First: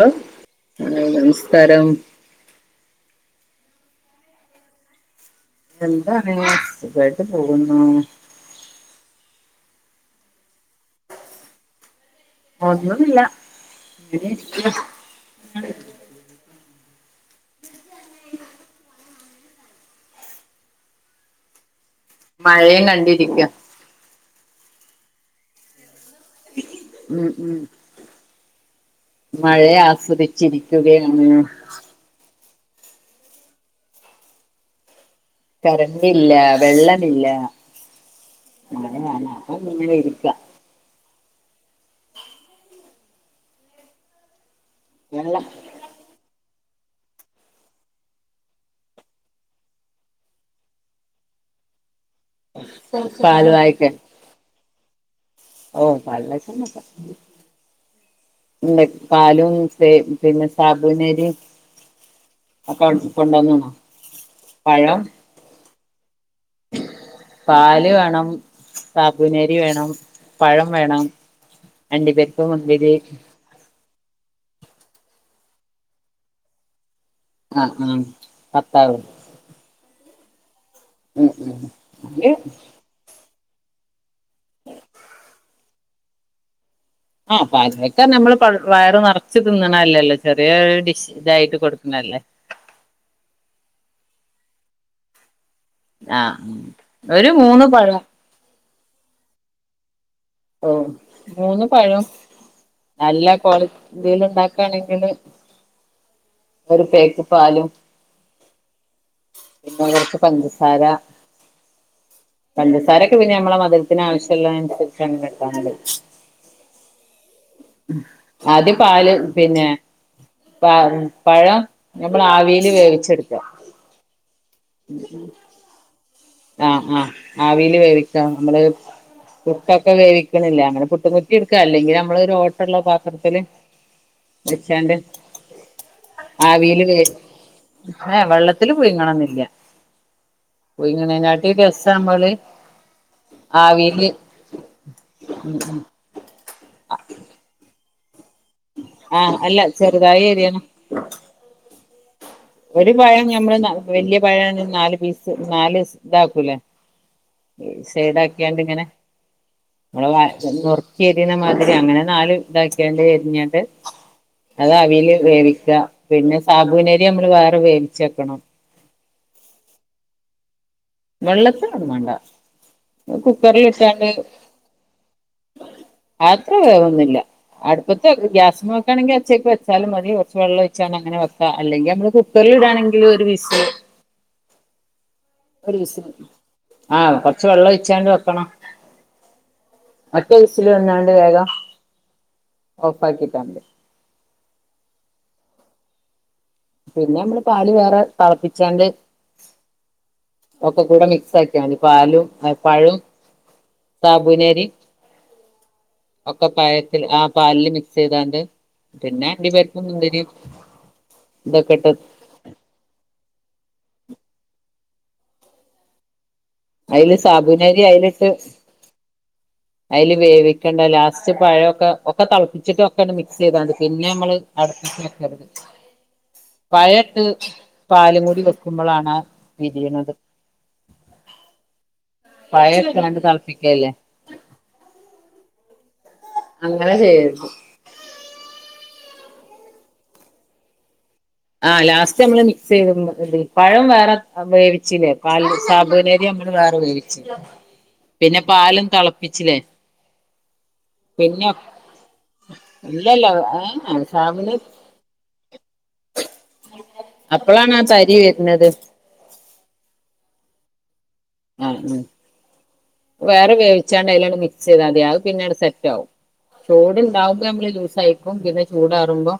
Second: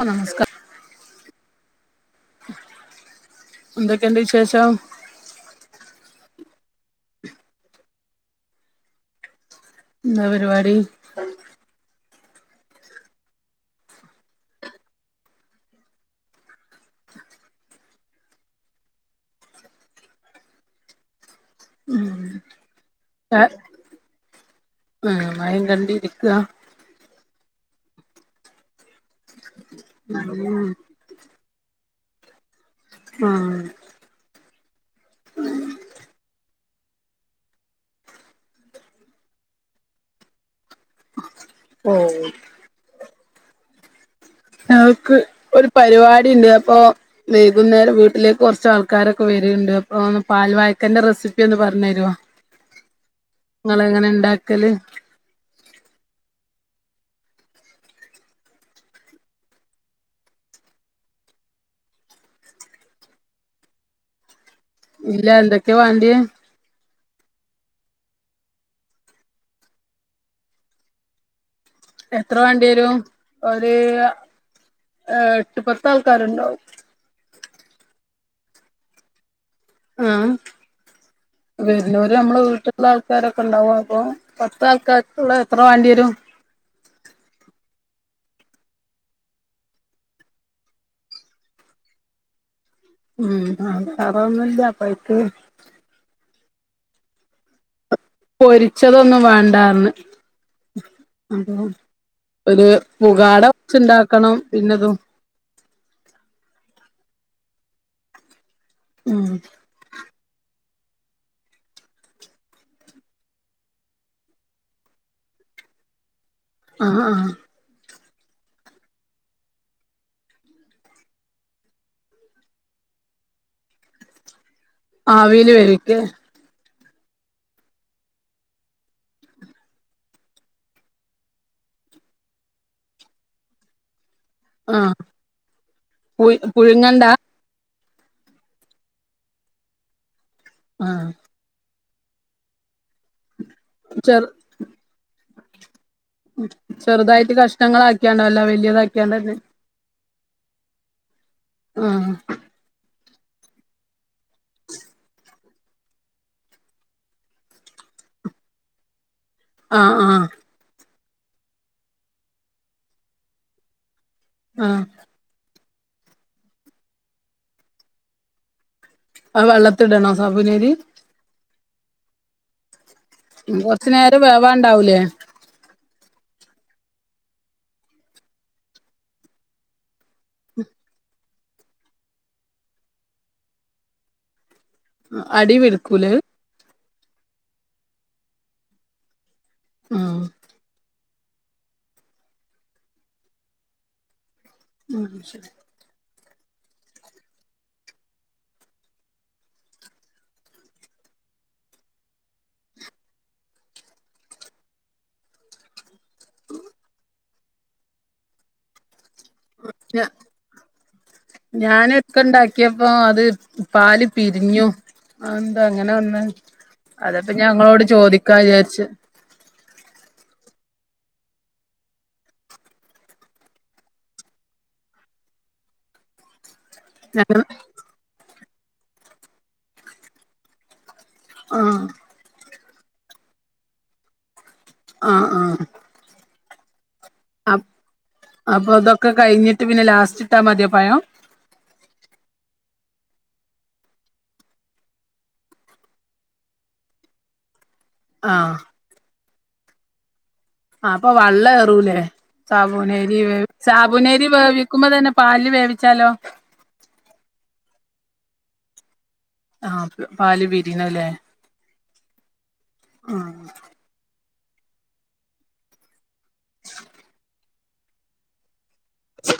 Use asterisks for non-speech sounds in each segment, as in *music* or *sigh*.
ആ നമസ്കാരം ഹല നമസ്കാരം എന്തൊക്കെയ എന്ത വിശേഷം എന്താണ് സുഖായിട്ട് പോകുന്നു എന്താ പരിപാടി ന്നുമില്ല അങ്ങന *unintelligible* ഉം മഴയും കണ്ടിരിക്ക ഉ മയം കണ്ടിരിക്കുക ഉം ഉം മഴയ ഉം ആസ്വദിച്ചിരിക്കുകയാണ് ആഹ കരണ്ടില്ലവെള്ളമില്ല അങ്ങെ അപ്പൊ ഇങ്ങെ ഇരിക്ക ഓ ഞൾക്ക് വെള്ളം ഒരു പരിപാടി ഉണ്ട് ഇപ്പോൊ വൈകുന്നേരം വീട്ടിലേക്ക് കുറച്ച ആൾക്കാരൊക്കെ വരിയണ്ട് അപ്പോ പൽ വായക്കന്റെറെ റെസിപ്പിന്ന് പറ പറഞ്ഞരോ പാല് നിങ്ങള വായിക്കാൻ എങ്ങനെ ഉണ്ടാക്കല് ഓ പാൽ വയ്ക്ക പറ എന്ത പാലും പിന്നെ സാബുനരി ആ ക കൊണ്ടന്നണോ ഇല്ല എന്തൊക്കെയവാ ണ്ടിയേ പാല് വേണം സാബു നരി വേണം പഴം വേണം എത്ര അണ്ടിപ്പരിപ്പ് വണ്ടി മുന്തിരി വരും ഒരു ഏ എട്ട് പത്ത് ആൾക്കാരുണ്ടാവും ആഹ ഉം പത്താവ ആ വരുന്നൂര് നമ്മള് അത് വീട്ടിലുള്ള ആൾക്കാരൊക്കെ ഉണ്ടാവ അപ്പൊ പത്ത ആൾക്കാർക്കുള്ള എത്ര വേണ്ടി വരും ആഹ പാൽ വാഴക്ക നമ്മള് വയറ് നറച്ചു തിന്നണല്ലല്ലോ ചെറിയ ഡിഷ് ഇതായിട്ട് കൊടുക്കാല്ലേ ഉ അറന്നില്ല പോയിട്ട *unintelligible* ആഹ ഒരു മൂന്ന് പഴം പൊരിച്ചതൊന്ന് വേണ്ടാന്ന് ഓ മൂന്ന് പഴം ഒരു നല്ല പുകാട കോക്വാളിൽ വെച്ചുണ്ടാക്കണം പിന്നെതും ഉണ്ടാക്കയാണെങ്കില് ഒരു പേക്ക് പാലും ഉം പിന്നെടക്ക് പ സാര പചസാര ഒക്കെ പിന്നെ നമ്മള മധരത്തിന് ആവശ്യമുള്ളനുസരി ഭക്ഷണം കിട്ടാന *unintelligible* ആഹ ആഹ അത് പാല് പിന്നെ പ പഴം നമ്മൾ ആവിൽ വേവിച്ചെടുക്കാം ആ വീല് വേവിക്കെ ആഹ ആഹ് ആവിൽ വേവിക്ക നമ്മള് പു ട്ടൊക്കെ വേവിക്കണില്ല അങ്ങനെ പുട്ട് കു റ്റി എടുക്കുക അല്ലെങ്കിൽ നമ്മളൊ ഒരു ഓട്ടള്ള പാത്രത്തില് ആഹ വെച്ചാണ്ട് പു പുഴുങ്ങണ്ടാ ഏ വെള്ളത്തില് പു യിങ്ങണന്നില്ല ആഹ എട്ടസാമ്മളി *unintelligible* െ ചെറുതായിട്ട് കഷ്ണ ങ്ങളാക്കി ആണ്ടല്ല വലിയത ആാക്കിയാണ്ട തന്നെ ആഹ് അല്ല ചെറുതായി എ രിയണം ആഹ ഒരു പഴം ഞമ്മള് വല്യ പഴം നാല് പീസ് നാല് ഇതാക്കൂലെ സൈഡ ആാക്കിയാണ്ട് ഇങ്ങനെ ആഹ് നമ്മള ആഹ് നറുക്കി എരിുന്ന മാതിരി അങ്ങനെ നാാല ഇതാക്കണ്ട എരിഞ്ഞിട്ട് അത് ആഹ് അവൽ വേവിക്ക പിന്നെ സാബുവിനരി നമ്മള് വേറെ വേവിച്ചെക്കണം ആ വെള്ളത്തിടണോ സാബനരി വെള്ളത്തി അടു മണ്ട കൊറച്ചു കുക്കറൽിട്ടാണ്ട് നേരം വേവാണ്ടാവൂലേ അത്ര വേൊന്നില്ല അടുപ്പത്തെ ഗ്യാസ് നോക്കയാണെങ്കിൽച്ചക്കക്ക് വെച്ചാലും മതി കുറച്ച് വെള്ളംഴ അങ്ങനെക്കാ അല്ലെങ്കിൽ നമ്മ കു ടാണെങ്കിലും ഒരു വിസ് *unintelligible* അടിവടുക്കൂല് ആഹ് കൊറച്ച വെള്ളം ഒഴിച്ചാണ്ട് വെക്കണം ആഹ് മറ്റേ ദസൽ വന്ന വേഗം ഓഫാക്കിക്കാണ്ട് ഉം ശരി പിന്നെ മ്മള് പാല് വേറെ തളപ്പിച്ചാണ്ട് ഒക്കെ കൂടെ മിക്സ് ആക്കിയാണ്ട് പാലും അ പഴും സാബൂനരി ഒക്കെ പയത്തില് ആ പാലില് മിക്സ് യ്താണ്ട് ഞാ ഇതൊക്കെ ഇട്ട് ഞാന് ക്ക ണ്ടാക്കിയപ്പോ അത് പാല് പിരിഞ്ഞു അഹ് ന്താ അങ്ങനെ വന്നേ അതില് അതാപ്പ ഞാൻ സാബുനരി ങ്ങളോട് ചോദിക്കാ ചാരിച്ച അയ്ല് വേവിക്കേണ്ട ലാസ്റ്റ് പയൊക്കെ ഒക്കെ തിളപ്പിച്ചിട്ട് ഒക്കെണ്ട് മിക്സ് യ്താതി പിന്നെ മ്മള് ഇളക്കരുത് *inaudible* പഴട്ട് ഞങ്ങൾ പാലും കൂടി വെക്കുമ്പളാണ് പിരിയ്ണത് ആ പഴട്ടാണ്ട് തളപ്പിക്കല്ല്ലേ ആ ആ ങ്ങന ചെയ്യർത് ക്കെ കഴിഞ്ഞിട്ട് പിന്നെ ലാസ്റ്റ് ഇട്ടാ മതിയോ പയം ആ ലാസ്റ്റ് നമ്മള് മിക്സ് *unintelligible* ചെയ് പഴം വേറെ വേവിച്ചില്ലേ പാൽ സാബൂനരി ങേട്ട് വേറെ വേവിച്ച് പിന്നെ ആഹ് പാലും തളപ്പിച്ചിലെ ആ അപ്പ വള്ളേറൂലേ സാബൂനരി ഇല്ലല്ല വേ ഏഹ് സാബൂനരി സാബുന് വേവിക്കുമ്പ തന്നെ പാലില് വേവിച്ച അപ്പളാണ് ആ തരി വര്ന്നത് ആ പാല് പിരിണലെ ആ ഉ ആഹ് വേറെ വേവിച്ചാണ്ട് അയ്ലോക്കെ മിക്സ്യ്താ മതി അഹ് പിന്നെട് സെറ്റാ വും ചൂട്ണ്ടാവുമ്പ മ്മള് ലൂസായ്ക്കും പിന്നെ ചൂടാറുമ്പോ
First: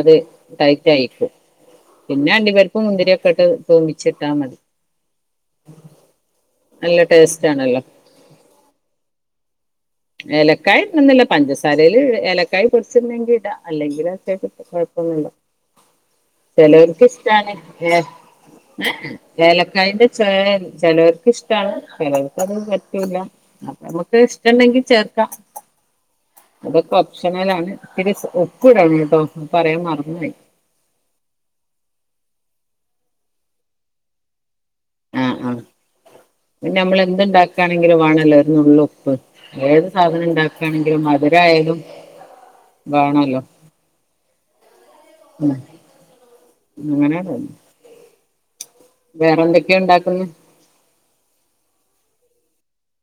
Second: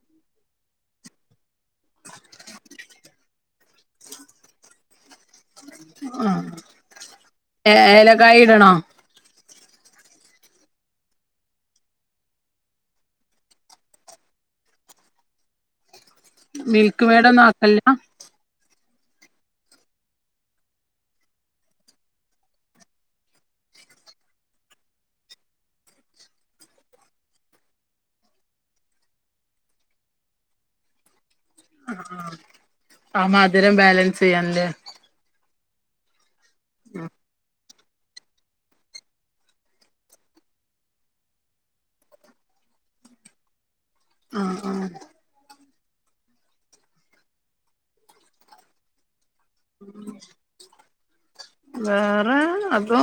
അത് ടൈറ്റായിക്കും പിന്നെ അണ്ടി പരിപ്പും മുന്തിരി ഒക്കെട്ട് ത്തുബിച്ട്ടാ മതി അ നല്ല ടേസ്റ്റ് ഏ ആണല്ലോ ഏലക്കായി ടണോ ഏലക്കായി ഇടണന്നില്ല പഞ്ചസാരയില് ഏലക്കായി പൊട്ച്ടണെങ്കി ഇടാ അല്ലെങ്കിൽ ഒന്നുല്ല മിൽക്ക് ചെലോര്ക്ക് മെയ്ഡ് ഒന്നും ഇഷ്ടാണ് ആക്കലില്ല ഏഹ് ഏലക്കായിന്റെ ചൊയ ചേലോര്ക്ക് ഇഷ്ടാണ്. ചേലോൽക്ക് അത് പറ്റൂല്ല. അപ്പ മ്മക്ക് ഇഷ്ടണ്ടെങ്കി ചേർക്കാ അതൊക്കെ ഒപ്ഷനലാണ് ഇത്തിരി ഉപ്പ്ടണട്ടോ പറയാൻ മറന്ന് പോയി. അ ആഹ് ആ മധ് രം ബാലൻസ്യ്യാൻ അല്ലേ. ആഹ് ആഹ് പിന്നെ നമ്മള് എന്ത്ണ്ടാ ക്കാണെങ്കിലും വാണല്ലോ ഒര് നുള്ള് ഉപ്പ് ഏത് സാധനം ഇണ്ടാക്കാണെങ്കിലും മത് രായാലും വാണെല്ലോ ആഹ് ആഹ് എങ്ങനെ വേറെ ന്തക്യാ ഇണ്ടാക്ക്ന്നെ വേറെ അതോ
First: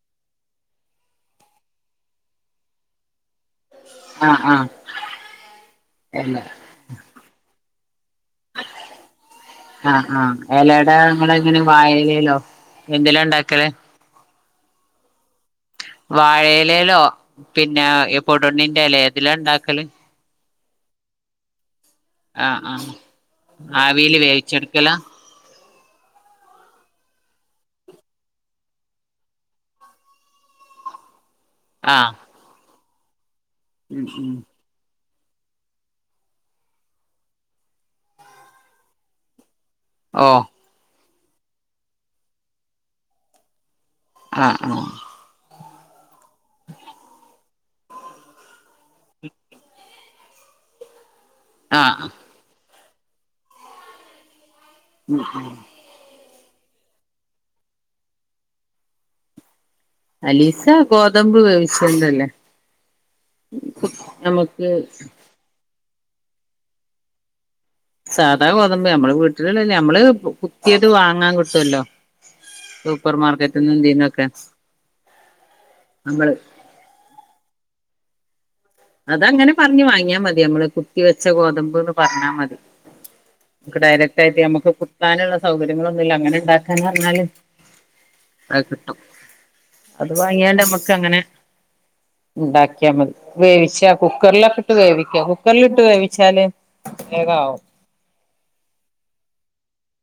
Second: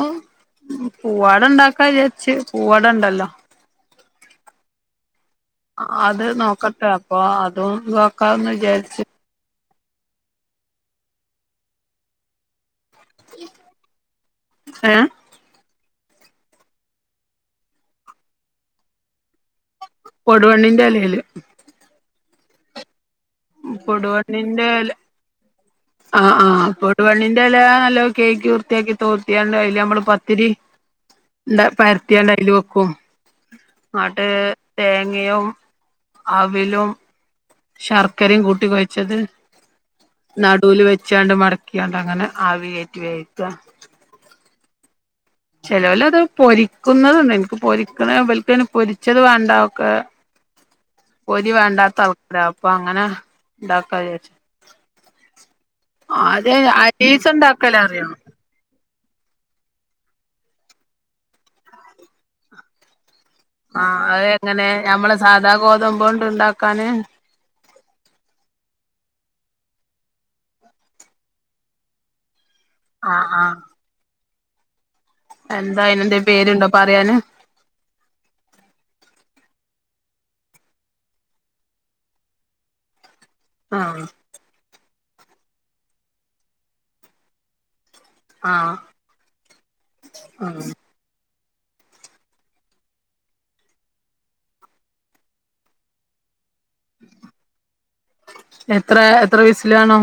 പൂവാട ണ്ടാക്കാ ചാര്ച്ച് പൂവാടണ്ടല്ലോ. ആഹ് ആഹ് അത് എല നോക്കട്ടെ അപ്പൊ അതും നോക്കാന്ന് വിചാർച്. ആഹ് ആഹ് എലട ഇങ്ങെളെങ്ങെനെ വായലയിലോ എന്ത്ലാ ഇണ്ടാക്കല് ഏഹ് വാഴയിലയിലോ പിന്നെ പൊടണ്ണിന്റെ എലെ ഏതിലാ ഇണ്ടാക്കല് കൊടുവണ്ണിന്റെ എലെൽ ആഹ് ആഹ് ആവിൽ വേവിച്ചെടുക്കല *inaudible* ആഹ് ആഹ് പൊടുവണ്ണിന്റെ എല നല്ലോ കെയ്കി വൃത്തിയാക്കി തോത്തിയാണ്ട് അയില് നമ്മള് പത്തിരി എന്താ ആഹ് പരത്തിയാണ്ട് അയിൽ വെക്കും ഉം ആട്ട് ഉം തെ ങ്ങയും അവിലും ശർക്കരയും കൂട്ടി കൊയിച്ചത് ഓഹ് നടുല് വെച്ചാണ്ട് മടക്കിയാണ്ട് അങ്ങനെ ആവി കെറ്റി വേവിക്ക ആഹ് ആഹ് ചെലോലത് പൊരിക്കുന്നത്ണ്ട് എനിക്ക് പൊരിക്കണെ ഇവൽക് അയ്ൻ പൊരിച്ചത് വേണ്ട ഒക്കെ പൊരി വേണ്ടാത്ത ആഹ് ആൾക്കാര അപ്പൊ അങ്ങനെ ഇണ്ടാക്കാച്ച ഉമ് ഉമ് അത്യേ അടീച്ചി ഇണ്ടാക്കൽ അറിയോ അലീസ ഗോതമ്പ് വേവിച്ചണ്ടല്ലേ ആഹ് അഹ് എങ്ങനെ നമുക്ക് ഞമ്മള് സാധാ ഗോതമ്പോണ്ട് ഇണ്ടാക്കാന് സാധാ ഗോതമ്പ് നമ്മള് വീട്ടില നമ്മള് കുത്തിയത് വാങ്ങാൻ കിട്ടുവല്ലോ സൂപ്പർ ആഹ് ആഹ് മാർക്കറ്റ്ന്ന് ഇതിനൊക്കെ എന്താ അയിനെന്തെയ് പേര് ഇണ്ടോ പറിയാന്? അത് അങ്ങനെ പർഞ്ഞ് വാങ്ങിയാ മതി ഞമ്മെൾ കുത്തി വെച്ച ഗോതമ്പ്ന്ന് പർണാ മതി ക്ക് ആഹ് ഡയ്റെക്റ്റ് ആയിട്ട് ഞമ്മെക്ക് കുത്താൻ ഇള്ള സൗകര്യങ്ങളൊന്നു ഇല്ല അങ്ങനെ ഇണ്ടാക്കാന് പർണാൽ അയ് ആഹ് കിട്ടും അത് വാങ്ങിയാണ്ട് ആഹ് ഞമ്മെക്ക് അങ്ങനെ ഇണ്ടാക്കിയാ മതി വേവിച്ചാ കുക്കെർലൊക്കെ ഇട്ട് വേവിക്ക കുക്കെർലിട്ട് വേവിച്ചാല് വേഗം ആവും എത്രെ എത്ര വിസ്ൽ വാണം?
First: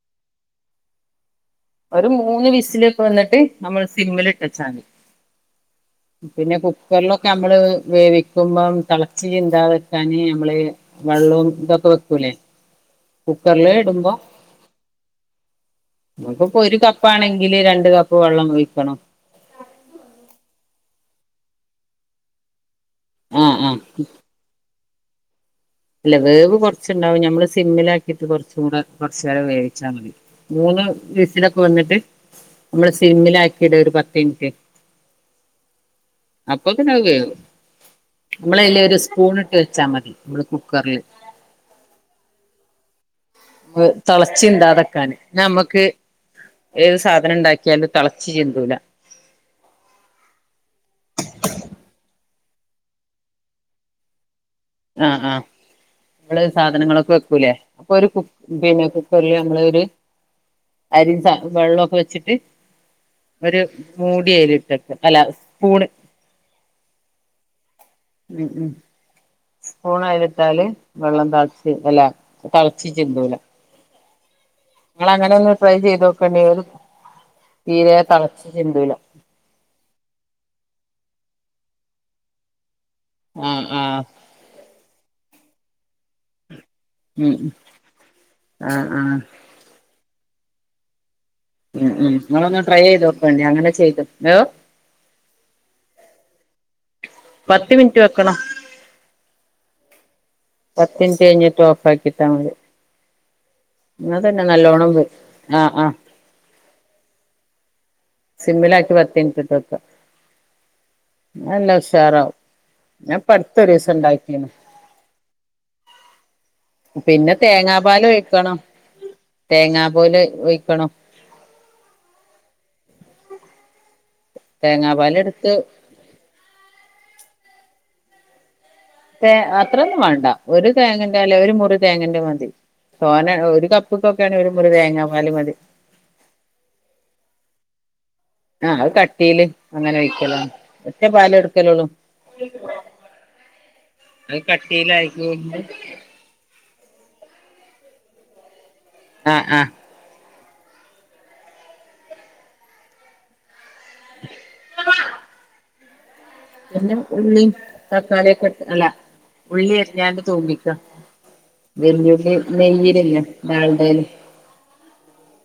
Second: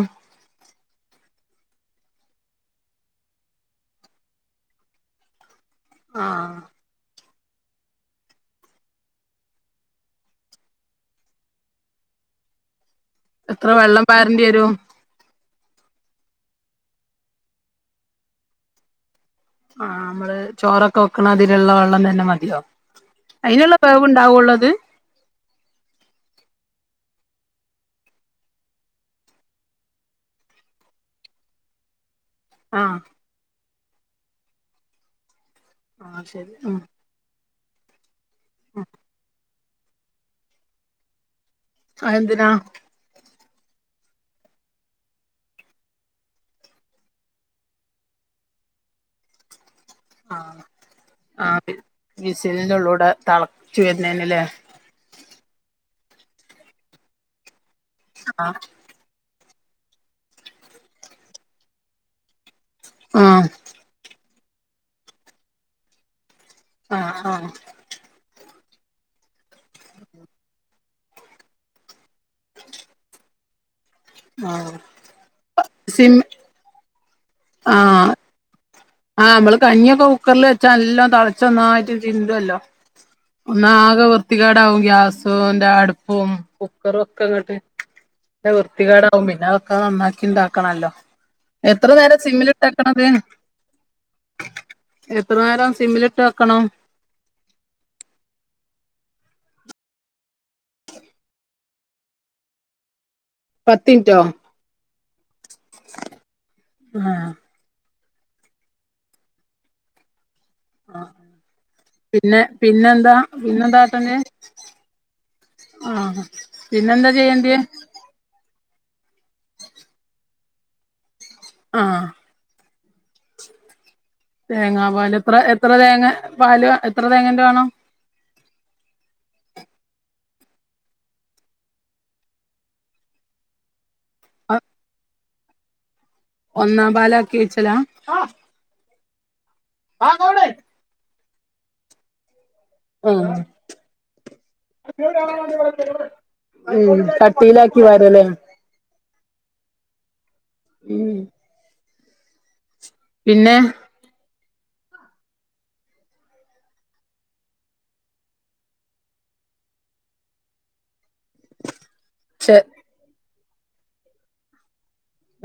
ഒര് മൂന്ന് വിസിലൊക്കെ വെന്നിട്ട് നമ്മെൾ സിമ്മിൽ ഇട്ടെച്ചാ മതി പിന്നെ ആഹ് കുക്കെർലൊ ക്കെ അമ്മെൾ വേവിക്കുമ്പം തളെച്ച് ചിന്താതെക്കാന് ഞമ്മെൾ വളളും ഇതൊക്കെ വെക്കലെ എത്ര വെള്ളം പാരെന്റി വെരും നമ്മെക്ക് ഇപ്പം ഒര് കപ്പാണെങ്കിൽ രണ്ട് കപ്പ് വെള്ളം ഒഴിക്കെണം ആഹ് അമ്മെള് ചോറൊക്കെ വെക്ക്ണ മാതിരി ഇള്ള വെള്ളം തെന്നെ മതിയോ? ആഹ് അയിന് ഇള്ള ആഹ് വേവ് ഇണ്ടാവൊള്ളു അത് അല്ല വേവ് കുറച്ചുണ്ടാവും നമ്മള് സിമ്മിലാക്കിട്ട് കുറച്ച് കൂടെ കുറച്ച് നേരം വേവിച്ചാൽ മതി മൂ വീസിലൊക്കെ വന്നിട്ട് നമ്മള് ആഹ് സിമ്മിലാക്കിട ഒരു പത്ത് മിനിറ്റ് ആഹ് ശരി ഉം അപ്പൊക്കെ നാവുകയോ നമ്മള അല്ല ഒരു സ്പൂൺ ഇട്ട് വെച്ചാൽ മതി നമ്മള് കുക്കറിൽ ആ എന്തിനതിനാ തിളച്ചി ഇണ്ടാതക്കാന് നമ്മുക്ക് ഏത് സാധനം ഉണ്ടാക്കിയാലും തിളച്ചു ചെന്തുല ആഹ ആ വിസിലിനുള്ളിലൂടെ തിളച്ചു വരുന്നേനല്ലേ ആ ആഹ് നള് സാധനങ്ങളൊക്കെ വെക്കൂല്ലേ അപ്പൊ ഒരു ആഹ് പിന്നെ കുക്കറില് നിങ്ങളൊരു അരി വെള്ളമൊക്കെ വെച്ചിട്ട് ആഹ് ഒരു മൂടി അയില ഇട്ടക്ക അല്ല സ്പൂണ് ആഹ ആഹ ഉം ഉം ഊണ ഇരത്താല് വെള്ളം താളിച്ച് അല്ലേ തിളച്ച് ചിന്തുല ആഹ് നിങ്ങ അങ്ങനെ ഒന്ന് ട്രൈ ചെയ്ത് സിം നോക്കേണ്ടി തീരെ ആഹ് തിളച്ച ചെന്തുല ആഹ് നമ്മള് കഞ്ഞിയൊക്കെ കുക്കറിൽ വെച്ചാ എല്ലാം തളച്ചൊന്നായിട്ട് ചിണ്ടല്ലോ ഒന്ന ആഹ് ആഹ് ആകെ വൃത്തികേടാവും ഗ്യാസിന്റെ അടുപ്പ ഉ കുക്കർ വെക്ക ഉം കേട്ടെ ആഹ് ആഹ് വൃത്തികേടാവും പിന്നെ വെക്കാ നന്ന ഇണ്ടാക്കണല്ലോ എത്ര ഉം ഉം നേരം നിങ്ങളൊന്ന് ട്രൈ സിമ്മിലിട്ടാക്കണ ചെയ്ത് അതേ നോക്കോണ്ടി അങ്ങനെ ചെയ്ത് ഏ എത്ര നേരം സിമ്മിലിട്ട് വെക്കണം പത്ത് മിനിറ്റ് വെക്കണം പത്ത് മിനിറ്റ് കഴിഞ്ഞിട്ട് ഓഫ്‌ ആക്കിട്ടാ മതി പത്തിൻറ്റോ അതന്നെ നല്ലോണം വ് ആഹ് ആഹ് ആഹ് സിമ്മിലാക്കി *unintelligible* ആ ആ അല്ല ഉഷാറാവും പിന്നെ പിന്നെന്താ ഞാനിപ്പടുത്തൊരു ദിവസം പിന്നെന്താട്ടണ്ടേ ഉണ്ടാക്കീത ആഹ് പിന്നെന്താ പിന്നെ ചെയ്യേണ്ടിയേ തേങ്ങ പാല് ഒഴിക്കണം തേങ്ങ പോൽ ഒഴിക്കണമ് ആഹ് തേങ്ങ പാല് തേങ്ങാപാല് എത്ര എടുത്ത് എത്ര തേങ്ങ പാല് എത്ര തേങ്ങന്റെ വേണം തേ അത്രൊന്നും വേണ്ട ഒരു തേങ്ങന്റെ അല്ല ഒരു മുറി തേങ്ങന്റെ മതി സോന ഒരു കപ്പ്ക്കൊക്കെയാണ് ഒരു മുറി തേങ്ങാപാല് മതി ഒന്നാം പാലാക്കി ഒഴിച്ചലാ ആഹ് അത് കട്ടീല് അങ്ങനെ വയ്ക്കലോ ഒറ്റ പാലെ എടുക്കലോള്ളു ആഹ് അത് കട്ടീലാക്കിട്ട് ഉമ് കട്ടയിലാക്കിയാ പാലല്ലേ ആഹ് ആഹ് മ് പിന്നെ പിന്നെ ഉള്ളി തക്കാളിയൊക്കെ അല്ല ഉള്ളി അരിഞ്ഞാണ്ട് മുപ്പിക്ക വല്യഉള്ളി ചെ നെയ്യിലില്ല ഡാൽഡയിൽ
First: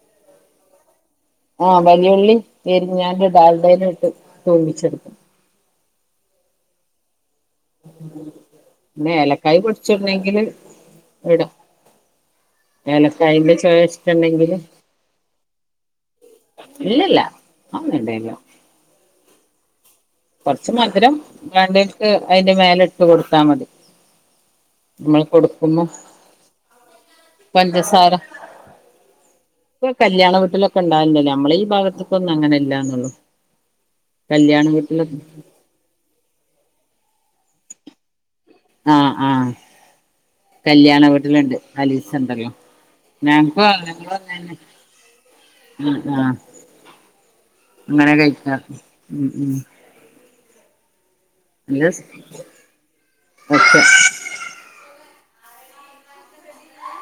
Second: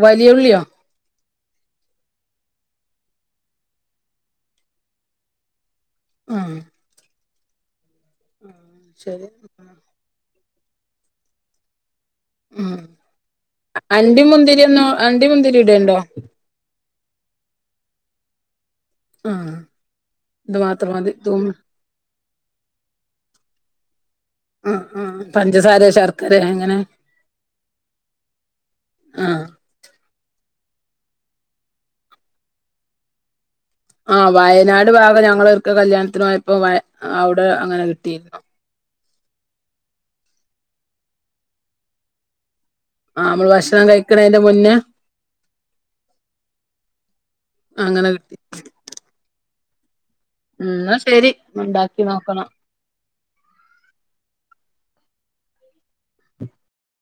വലിയ ഉള്ളിയോ ആഹ് വല്യയുള്ളി ഞാൻ ഒരു ഡാൽഡയില് ഇട്ട് മൂപിച്ചെടുക്കും ആഹ് പിന്നെ ശരി ഏലക്കായ് പൊടിച്ചിടാണെങ്കിൽ ഇടാം ഉം ഏലകായ്ന്റെ ചുവ ഇഷ്ടം അണ്ടി ഉണ്ടെങ്കിൽ മുന്തിരി ഒന്നും അണ്ടി മുന്തിരി ഇടണ്ടോ ഇല്ലില്ല അത് വേണ്ടാനു ആഹ് ഇത് കൊറച്ചു മാത്രം മാധിരം മതി തൂമി വേണ്ടവർക് അതിന്റെ മേലെ ഇട്ടു കൊടുത്താ മതി ആഹ് ആഹ് നമ്മെൾ പഞ്ചസാര കൊട്ക്കുമ്പോ ശർക്കര അങ്ങനെ പഞ്ചസാര ആഹ് ഇപ്പ കല്യാണ വീട്ട്ലൊക്കെ ഇണ്ടാകെൽ ഇണ്ടെല്ലോ നമ്മെളെ ഈ ഭാഗത്ത്ക്ക് ഒന്നും അങ്ങെനെ ഇല്ലാന്നൊള്ളു ആഹ് വയനാട് ഭാഗം ഞങ്ങെൾ ഒര്ക്കെ കല്യാണത്തിന് പോയപ്പം അയുടെ അങ്ങനെ കിട്ടിയിരുന്നു. ആഹ് ആഹ് കല്യാണ വീട്ടിൽ ഇണ്ട് അലീസ ഇണ്ടല്ലോ ആഹ് നമ്മള് ഞങ്ങെക്കും ഭക്ഷണം അങ്ങെനെന്നെ ഞങ്ങെളും കഴിക്കണേന്റെ മുന്നേ അങ്ങെനെന്നെ ആഹ് ആഹ് അങ്ങനെ കഴിക്കാ ഉം ഉം ഉം ഇന്നാ ശെരി ഒന്ന് നല്ല ഇണ്ടാക്കി നോക്കെണം ഓക്കെ